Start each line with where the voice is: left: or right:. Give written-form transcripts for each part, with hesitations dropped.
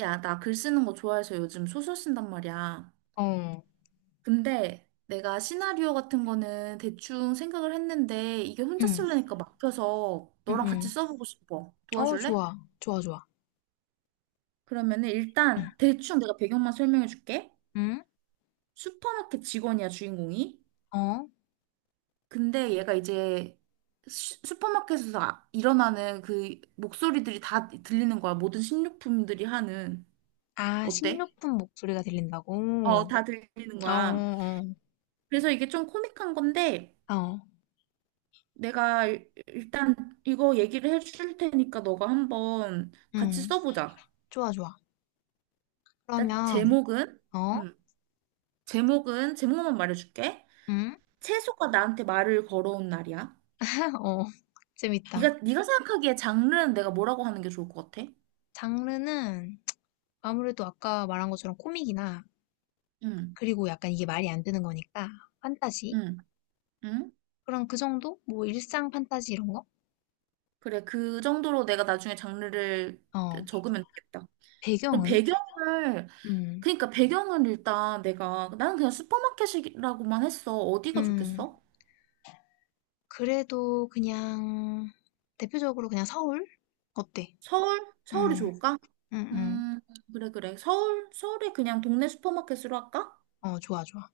right: 야, 나 글 쓰는 거 좋아해서 요즘 소설 쓴단 말이야.
left: 어.
right: 근데 내가 시나리오 같은 거는 대충 생각을 했는데 이게 혼자
left: 응.
right: 쓰려니까 막혀서 너랑 같이
left: 응응.
right: 써보고 싶어.
left: 어
right: 도와줄래?
left: 좋아. 좋아, 좋아.
right: 그러면은
left: 응.
right: 일단 대충 내가 배경만 설명해 줄게.
left: 응?
right: 슈퍼마켓 직원이야, 주인공이.
left: 어?
right: 근데 얘가 이제 슈퍼마켓에서 일어나는 그 목소리들이 다 들리는 거야. 모든 식료품들이 하는.
left: 아, 식료
right: 어때?
left: 분 목소리가 들린다고?
right: 어, 다 들리는
left: 어,
right: 거야.
left: 어.
right: 그래서 이게 좀 코믹한 건데
left: 어.
right: 내가 일단 이거 얘기를 해줄 테니까 너가 한번 같이
left: 응.
right: 써보자.
left: 좋아, 좋아.
right: 나
left: 그러면
right: 제목은,
left: 어?
right: 음, 제목은 제목만 말해줄게.
left: 응?
right: 채소가 나한테 말을 걸어온 날이야.
left: 어. 재밌다.
right: 네가 생각하기에 장르는 내가 뭐라고 하는 게 좋을 것 같아?
left: 장르는 아무래도 아까 말한 것처럼 코믹이나
right: 응,
left: 그리고 약간 이게 말이 안 되는 거니까 판타지?
right: 응, 응.
left: 그럼 그 정도? 뭐 일상 판타지 이런 거?
right: 그래, 그 정도로 내가 나중에 장르를
left: 어.
right: 적으면 되겠다. 그럼
left: 배경은?
right: 배경을,
left: 음.
right: 그러니까 배경을 일단 내가 나는 그냥 슈퍼마켓이라고만 했어. 어디가
left: 음.
right: 좋겠어?
left: 그래도 그냥 대표적으로 그냥 서울? 어때?
right: 서울? 서울이
left: 응,
right: 좋을까?
left: 응, 응.
right: 음, 그래, 그래. 서울? 서울에 그냥 동네 슈퍼마켓으로 할까?
left: 어, 좋아, 좋아.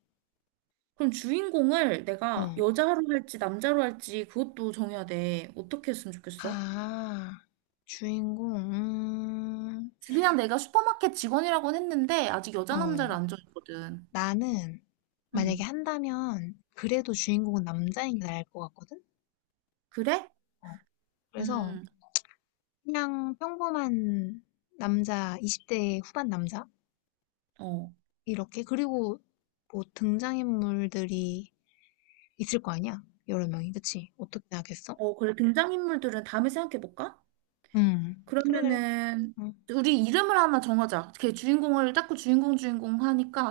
right: 그럼 주인공을
left: 어.
right: 내가 여자로 할지 남자로 할지 그것도 정해야 돼. 어떻게 했으면 좋겠어?
left: 아, 주인공,
right: 그냥 내가 슈퍼마켓 직원이라고는 했는데 아직 여자 남자를
left: 어.
right: 안 정했거든.
left: 나는 만약에
right: 음,
left: 한다면 그래도 주인공은 남자인 게 나을 것 같거든?
right: 그래?
left: 어. 그래서
right: 음,
left: 그냥 평범한 남자, 20대 후반 남자?
right: 어.
left: 이렇게. 그리고 뭐 등장인물들이 있을 거 아니야? 여러 명이. 그치? 어떻게 하겠어?
right: 어, 그래. 등장인물들은 다음에 생각해볼까?
left: 응. 그래, 그래.
right: 그러면은, 우리 이름을 하나 정하자. 걔 주인공을 자꾸 주인공 주인공 하니까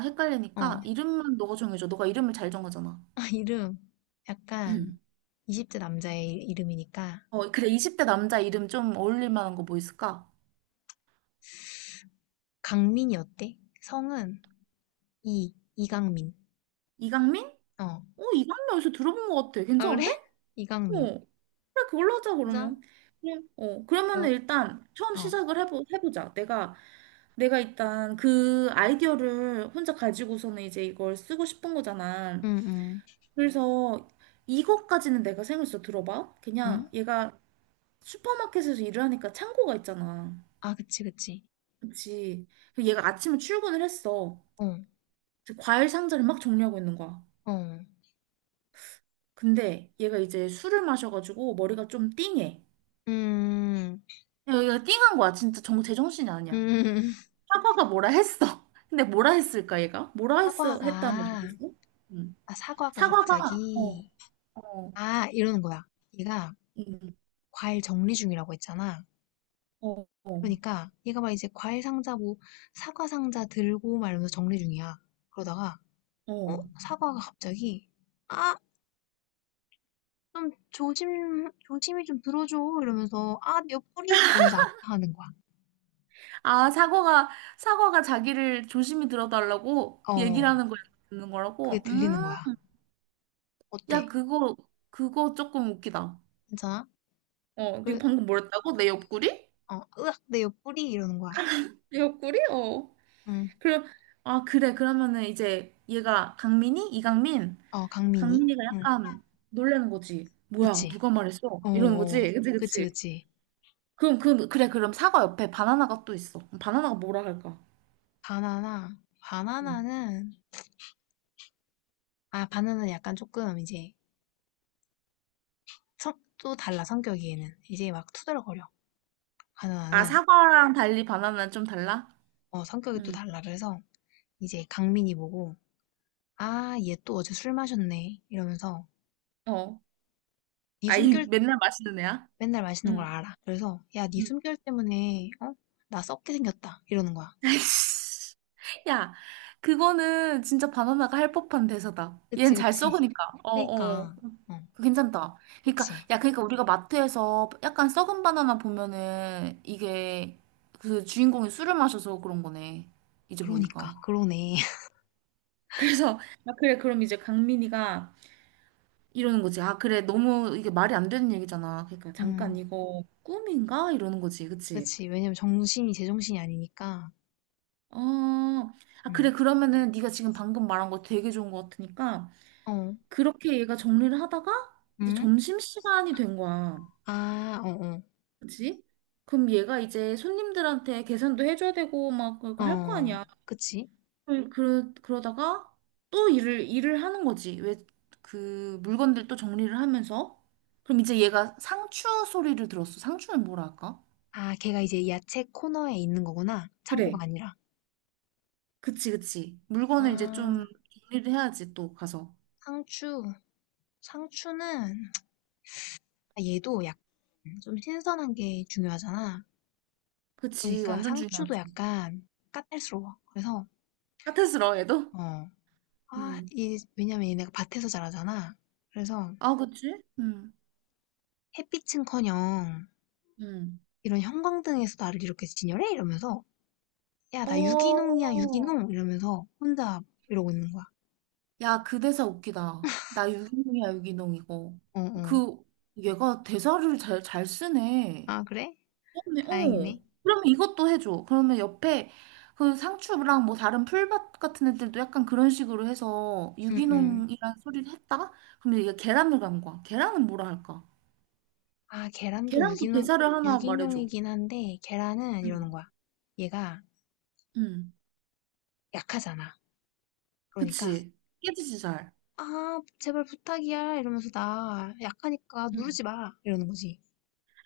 left: 어, 어.
right: 헷갈리니까 이름만 너가 정해줘. 너가 이름을 잘 정하잖아.
left: 이름. 약간
right: 응.
left: 20대 남자의 이름이니까.
right: 어, 그래, 20대 남자 이름 좀 어울릴 만한 거 뭐 있을까?
left: 강민이 어때? 성은 이강민.
right: 이강민?
left: 어.
right: 어, 이강민 어디서 들어본 것 같아.
left: 아, 그래?
right: 괜찮은데?
left: 이강민.
right: 어. 그래, 그걸로 하자,
left: 그래서,
right: 그러면. 그럼, 어, 그러면은
left: 여,
right: 일단 처음
left: 어.
right: 시작을 해보자. 내가, 내가 일단 그 아이디어를 혼자 가지고서는 이제 이걸 쓰고 싶은 거잖아.
left: 응, 응,
right: 그래서 이것까지는 내가 생각했어. 들어봐. 그냥
left: 응?
right: 얘가 슈퍼마켓에서 일을 하니까 창고가 있잖아.
left: 아, 그치, 그치.
right: 그치. 그리고 얘가 아침에 출근을 했어.
left: 어,
right: 과일 상자를 막 정리하고 있는 거야.
left: 어.
right: 근데 얘가 이제 술을 마셔가지고 머리가 좀 띵해.
left: 음,
right: 얘가 띵한 거야. 진짜 제정신이 아니야.
left: 음.
right: 사과가 뭐라 했어. 근데 뭐라 했을까, 얘가? 뭐라 했어, 했다면
left: 사과가,
right: 좋겠어? 음.
left: 아, 사과가
right: 사과가, 어,
left: 갑자기,
right: 어,
left: 아, 이러는 거야. 얘가
right: 음,
left: 과일 정리 중이라고 했잖아.
right: 어, 어,
left: 그러니까 얘가 막 이제 과일 상자 뭐 사과 상자 들고 막 이러면서 정리 중이야. 그러다가 어?
right: 어.
left: 사과가 갑자기 아! 좀 조심 조심히 좀 들어줘 이러면서 아 내 옆구리 이러면서 아파하는 거야.
right: 아, 사과가, 사과가 자기를 조심히 들어달라고 얘기를
left: 어
right: 하는 걸 듣는
left: 그게
right: 거라고?
left: 들리는 거야.
right: 야,
left: 어때?
right: 그거, 그거 조금 웃기다.
left: 괜찮아?
right: 어, 네가
left: 그래
right: 방금 뭐랬다고? 내 옆구리?
left: 어 으악 내 옆구리 이러는 거야.
right: 내 옆구리? 어.
left: 응.
right: 그래, 아, 그래. 그러면은 이제 얘가 강민이? 이강민?
left: 어 강민이.
right: 강민이가
left: 응.
right: 약간 놀라는 거지. 뭐야,
left: 그치?
right: 누가 말했어?
left: 어
right: 이러는
left: 어.
right: 거지. 그치,
left: 그치
right: 그치.
left: 그치.
right: 그럼, 그, 그래. 그럼 사과 옆에 바나나가 또 있어. 그럼 바나나가 뭐라 할까?
left: 바나나
right: 음.
left: 바나나는 아 바나나는 약간 조금 이제 또 달라 성격이 얘는 이제 막 투덜거려
right: 아,
left: 가누나는
right: 사과랑 달리 바나나는 좀 달라?
left: 어, 성격이 또
right: 응.
left: 달라 그래서 이제 강민이 보고 아 얘 또 어제 술 마셨네 이러면서
right: 어.
left: 네
right: 아이,
left: 숨결
right: 맨날 마시는 애야?
left: 맨날 마시는 걸
right: 응.
left: 알아 그래서 야 네
right: 응.
left: 숨결 때문에 어? 나 썩게 생겼다 이러는 거야
right: 아이씨. 야, 그거는 진짜 바나나가 할 법한 대사다. 얘는
left: 그치
right: 잘
left: 그치
right: 썩으니까. 어, 어.
left: 그니까 어
right: 그거 괜찮다. 그러니까
left: 그치
right: 야, 그러니까 우리가 마트에서 약간 썩은 바나나 보면은 이게 그 주인공이 술을 마셔서 그런 거네. 이제
left: 그러니까
right: 보니까.
left: 그러네
right: 그래서 아 그래 그럼 이제 강민이가 이러는 거지. 아 그래 너무 이게 말이 안 되는 얘기잖아. 그러니까 잠깐
left: 음
right: 이거 꿈인가 이러는 거지. 그치?
left: 그치 왜냐면 정신이 제정신이 아니니까
right: 어. 아
left: 음
right: 그래 그러면은 네가 지금 방금 말한 거 되게 좋은 거 같으니까
left: 어
right: 그렇게 얘가 정리를 하다가 이제
left: 음
right: 점심시간이 된 거야.
left: 아어어
right: 그치? 그럼 얘가 이제 손님들한테 계산도 해줘야 되고 막
left: 어,
right: 그거 할 거
left: 어.
right: 아니야.
left: 그치
right: 그, 그러다가 또 일을 하는 거지. 왜 그 물건들 또 정리를 하면서. 그럼 이제 얘가 상추 소리를 들었어. 상추는 뭐라 할까?
left: 아, 걔가 이제 야채 코너에 있는 거구나. 창고가
right: 그래.
left: 아니라.
right: 그치, 그치. 물건을 이제
left: 아,
right: 좀 정리를 해야지 또 가서.
left: 상추. 상추는, 아, 얘도 약간 좀 신선한 게 중요하잖아.
right: 그치,
left: 그러니까
right: 완전
left: 상추도
right: 중요하지.
left: 약간 까탈스러워. 그래서,
right: 까탈스러워, 얘도?
left: 어,
right: 음.
left: 왜냐면 얘네가 밭에서 자라잖아. 그래서
right: 아, 그치? 음.
left: 햇빛은커녕
right: 음.
left: 이런 형광등에서 나를 이렇게 진열해? 이러면서, 야, 나 유기농이야,
right: 어,
left: 유기농! 이러면서 혼자 이러고 있는 거야.
right: 야, 그 대사 웃기다. 나 유기농이야, 유기농 이거.
left: 어, 어.
right: 그, 얘가 대사를 잘 쓰네.
left: 아, 그래?
right: 그러네, 어.
left: 다행이네.
right: 그러면 이것도 해줘. 그러면 옆에 그 상추랑 뭐 다른 풀밭 같은 애들도 약간 그런 식으로 해서
left: 응, 응.
right: 유기농이라는 소리를 했다가, 그러면 얘가 계란을 간 거야. 계란은 뭐라 할까?
left: 아, 계란도
right: 계란도
left: 유기농,
right: 대사를 하나 말해줘.
left: 유기농이긴 한데, 계란은
right: 응,
left: 이러는 거야. 얘가
right: 응.
left: 약하잖아. 그러니까,
right: 그치. 깨지지 잘.
left: 아, 제발 부탁이야. 이러면서 나 약하니까
right: 응.
left: 누르지 마. 이러는 거지.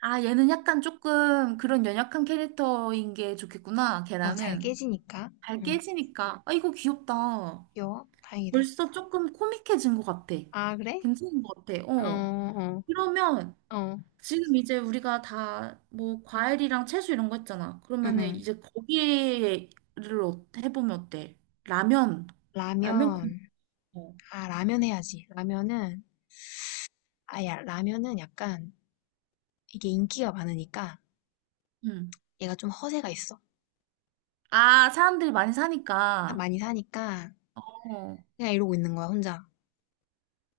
right: 아, 얘는 약간 조금 그런 연약한 캐릭터인 게 좋겠구나,
left: 어, 잘
right: 걔랑은.
left: 깨지니까.
right: 잘
left: 응,
right: 깨지니까. 아, 이거 귀엽다.
left: 귀여워. 다행이다.
right: 벌써 조금 코믹해진 것 같아.
left: 아, 그래?
right: 괜찮은 것 같아.
left: 어,
right: 어.
left: 어,
right: 그러면
left: 어,
right: 지금 이제 우리가 다 뭐 과일이랑 채소 이런 거 했잖아.
left: 응,
right: 그러면은
left: 응.
right: 이제 거기를 해보면 어때? 라면. 라면 국.
left: 라면.
right: 어.
left: 아, 라면 해야지. 라면은, 아, 야, 라면은 약간, 이게 인기가 많으니까,
right: 응.
left: 얘가 좀 허세가 있어.
right: 아, 사람들이 많이 사니까.
left: 많이 사니까,
right: 어.
left: 그냥 이러고 있는 거야, 혼자.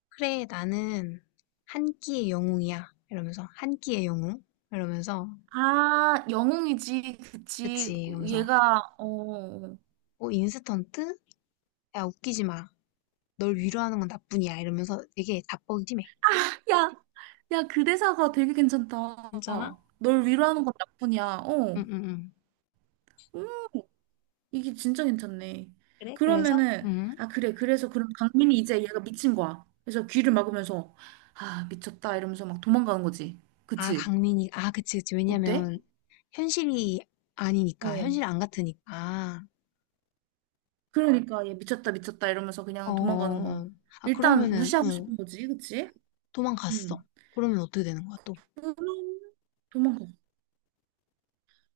left: 그래, 나는 한 끼의 영웅이야. 이러면서, 한 끼의 영웅? 이러면서,
right: 아, 영웅이지. 그치.
left: 그치, 이러면서,
right: 얘가, 어. 어, 어.
left: 어, 인스턴트? 야, 웃기지 마. 널 위로하는 건 나뿐이야. 이러면서 되게 자뻑이심해.
right: 야, 야, 그 대사가 되게 괜찮다.
left: 괜찮아?
right: 널 위로하는 건 나뿐이야.
left: 응,
right: 어,
left: 응, 응.
right: 음, 이게 진짜 괜찮네.
left: 그래? 그래서?
right: 그러면은,
left: 응.
right: 아, 그래. 그래서 그럼 강민이 이제 얘가 미친 거야. 그래서 귀를 막으면서, 아, 미쳤다. 이러면서 막 도망가는 거지.
left: 아,
right: 그치?
left: 강민이, 아, 그치, 그치.
right: 어때?
left: 왜냐면, 현실이 아니니까,
right: 어.
left: 현실 안 같으니까.
right: 그러니까 얘 미쳤다, 미쳤다. 이러면서
left: 어,
right: 그냥 도망가는
left: 어,
right: 거야.
left: 어. 아,
right: 일단
left: 그러면은,
right: 무시하고
left: 어,
right: 싶은 거지. 그치?
left: 도망갔어.
right: 응.
left: 그러면 어떻게 되는 거야, 또?
right: 그럼 도망가.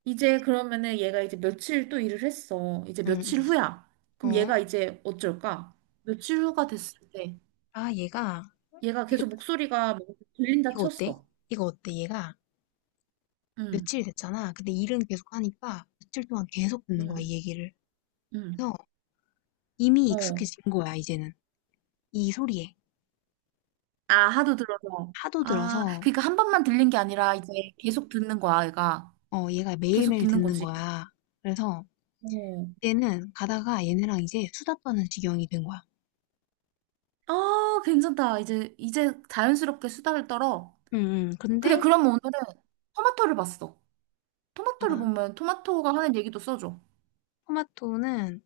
right: 이제 그러면은 얘가 이제 며칠 또 일을 했어. 이제
left: 응, 응.
right: 며칠 후야. 그럼
left: 어?
right: 얘가 이제 어쩔까? 며칠 후가 됐을 때
left: 아, 얘가,
right: 얘가 계속 목소리가 막 들린다
left: 이거 어때?
right: 쳤어.
left: 이거 어때? 얘가
right: 응,
left: 며칠 됐잖아. 근데 일은 계속 하니까 며칠 동안 계속 듣는 거야, 이
right: 응,
left: 얘기를.
right: 응.
left: 그래서 이미
right: 어.
left: 익숙해진 거야, 이제는. 이 소리에.
right: 아, 하도 들어서.
left: 하도
right: 아,
left: 들어서,
right: 그러니까 한 번만 들린 게 아니라 이제 계속 듣는 거야, 얘가.
left: 어, 얘가
right: 계속
left: 매일매일
right: 듣는
left: 듣는
right: 거지.
left: 거야. 그래서
right: 어.
left: 얘는 가다가 얘네랑 이제 수다 떠는 지경이 된 거야.
right: 아, 괜찮다. 이제, 이제 자연스럽게 수다를 떨어. 그래,
left: 근데,
right: 그럼 오늘은 토마토를 봤어. 토마토를
left: 아,
right: 보면 토마토가 하는 얘기도 써줘.
left: 토마토는,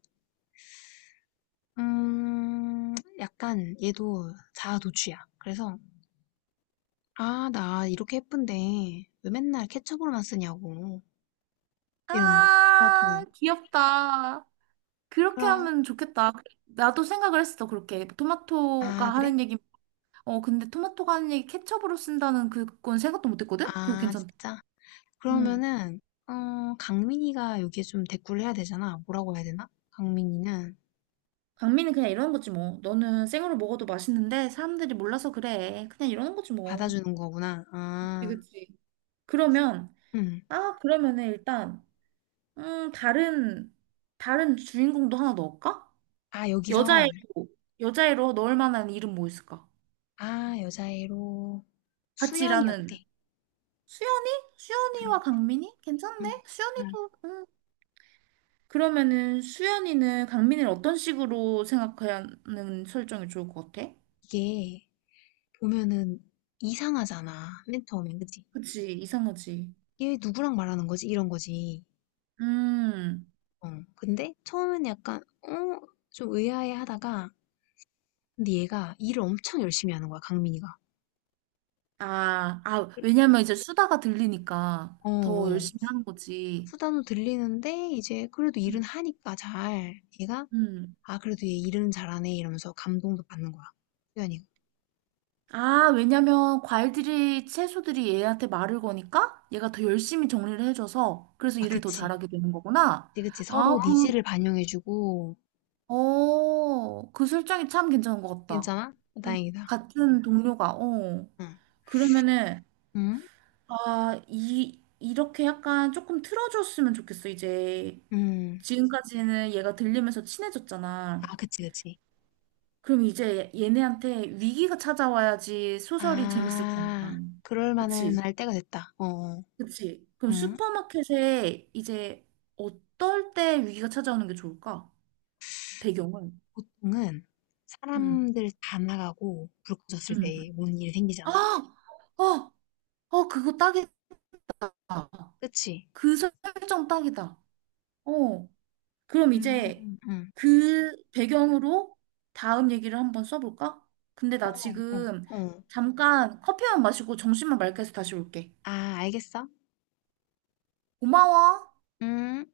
left: 약간 얘도 자아도취야. 그래서, 아, 나 이렇게 예쁜데 왜 맨날 케첩으로만 쓰냐고. 이러는 거야,
right: 아,
left: 토마토는.
right: 귀엽다. 그렇게
left: 그럼
right: 하면 좋겠다. 나도 생각을 했어, 그렇게. 토마토가
left: 아, 그래?
right: 하는 얘기, 어, 근데 토마토가 하는 얘기 케첩으로 쓴다는 그건 생각도 못 했거든? 그거
left: 아,
right: 괜찮다.
left: 진짜?
right: 응.
left: 그러면은, 어, 강민이가 여기에 좀 대꾸를 해야 되잖아. 뭐라고 해야 되나? 강민이는
right: 강미는 그냥 이러는 거지, 뭐. 너는 생으로 먹어도 맛있는데 사람들이 몰라서 그래. 그냥 이러는 거지, 뭐.
left: 받아주는 거구나.
right: 그치,
left: 아,
right: 그치. 그러면,
left: 응.
right: 아, 그러면은 일단, 다른, 다른 주인공도 하나 넣을까?
left: 아, 여기서,
right: 여자애로, 여자애로 넣을 만한 이름 뭐 있을까?
left: 아, 여자애로,
right: 같이
left: 수연이
right: 일하는.
left: 어때?
right: 수연이?
left: 응,
right: 수연이와 강민이?
left: 응,
right: 괜찮네.
left: 응.
right: 수연이도 그러면은 수연이는 강민이를 어떤 식으로 생각하는 설정이 좋을 것 같아?
left: 이게, 보면은, 이상하잖아. 맨 처음엔, 그치?
right: 그치, 이상하지.
left: 얘 누구랑 말하는 거지? 이런 거지.
right: 음.
left: 어, 근데, 처음엔 약간, 어, 좀 의아해 하다가, 근데 얘가 일을 엄청 열심히 하는 거야, 강민이가.
right: 아, 아, 왜냐면 이제 수다가 들리니까
left: 어,
right: 더
left: 어.
right: 열심히 하는 거지.
left: 수다도 들리는데 이제 그래도 일은
right: 음.
left: 하니까 잘 얘가
right: 음.
left: '아 그래도 얘 일은 잘하네.' 이러면서 감동도 받는 거야. 수연이가.
right: 아, 왜냐면 과일들이, 채소들이 얘한테 말을 거니까 얘가 더 열심히 정리를 해줘서 그래서
left: 아
right: 일을 더
left: 그치.
right: 잘하게 되는 거구나.
left: 그치, 그치. 서로
right: 아,
left: 어?
right: 그,
left: 니즈를 반영해 주고
right: 어, 그 술장이 참 괜찮은 것 같다.
left: 괜찮아?
right: 음.
left: 다행이다.
right: 같은 동료가, 어.
left: 응.
right: 그러면은,
left: 응?
right: 아, 이, 이렇게 약간 조금 틀어줬으면 좋겠어, 이제.
left: 응.
right: 지금까지는 얘가 들리면서 친해졌잖아.
left: 아 그치, 그치.
right: 그럼 이제 얘네한테 위기가 찾아와야지 소설이 재밌을 거
left: 아.
right: 아니야.
left: 그럴 만한
right: 그치?
left: 할 때가 됐다. 어어.
right: 그치? 그럼
left: 음.
right: 슈퍼마켓에 이제 어떨 때 위기가 찾아오는 게 좋을까? 배경을.
left: 보통은
right: 응,
left: 사람들 다 나가고 불 꺼졌을
right: 응.
left: 때 오는 일이
right: 아!
left: 생기잖아.
right: 어! 어, 그거 딱이다.
left: 그치?
right: 그 설정 딱이다. 어. 그럼 이제
left: 음. 음.
right: 그 배경으로 다음 얘기를 한번 써볼까? 근데 나
left: 어. 어.
right: 지금
left: 어.
right: 잠깐 커피만 마시고 정신만 맑게 해서 다시 올게.
left: 아 알겠어.
right: 고마워.
left: 음.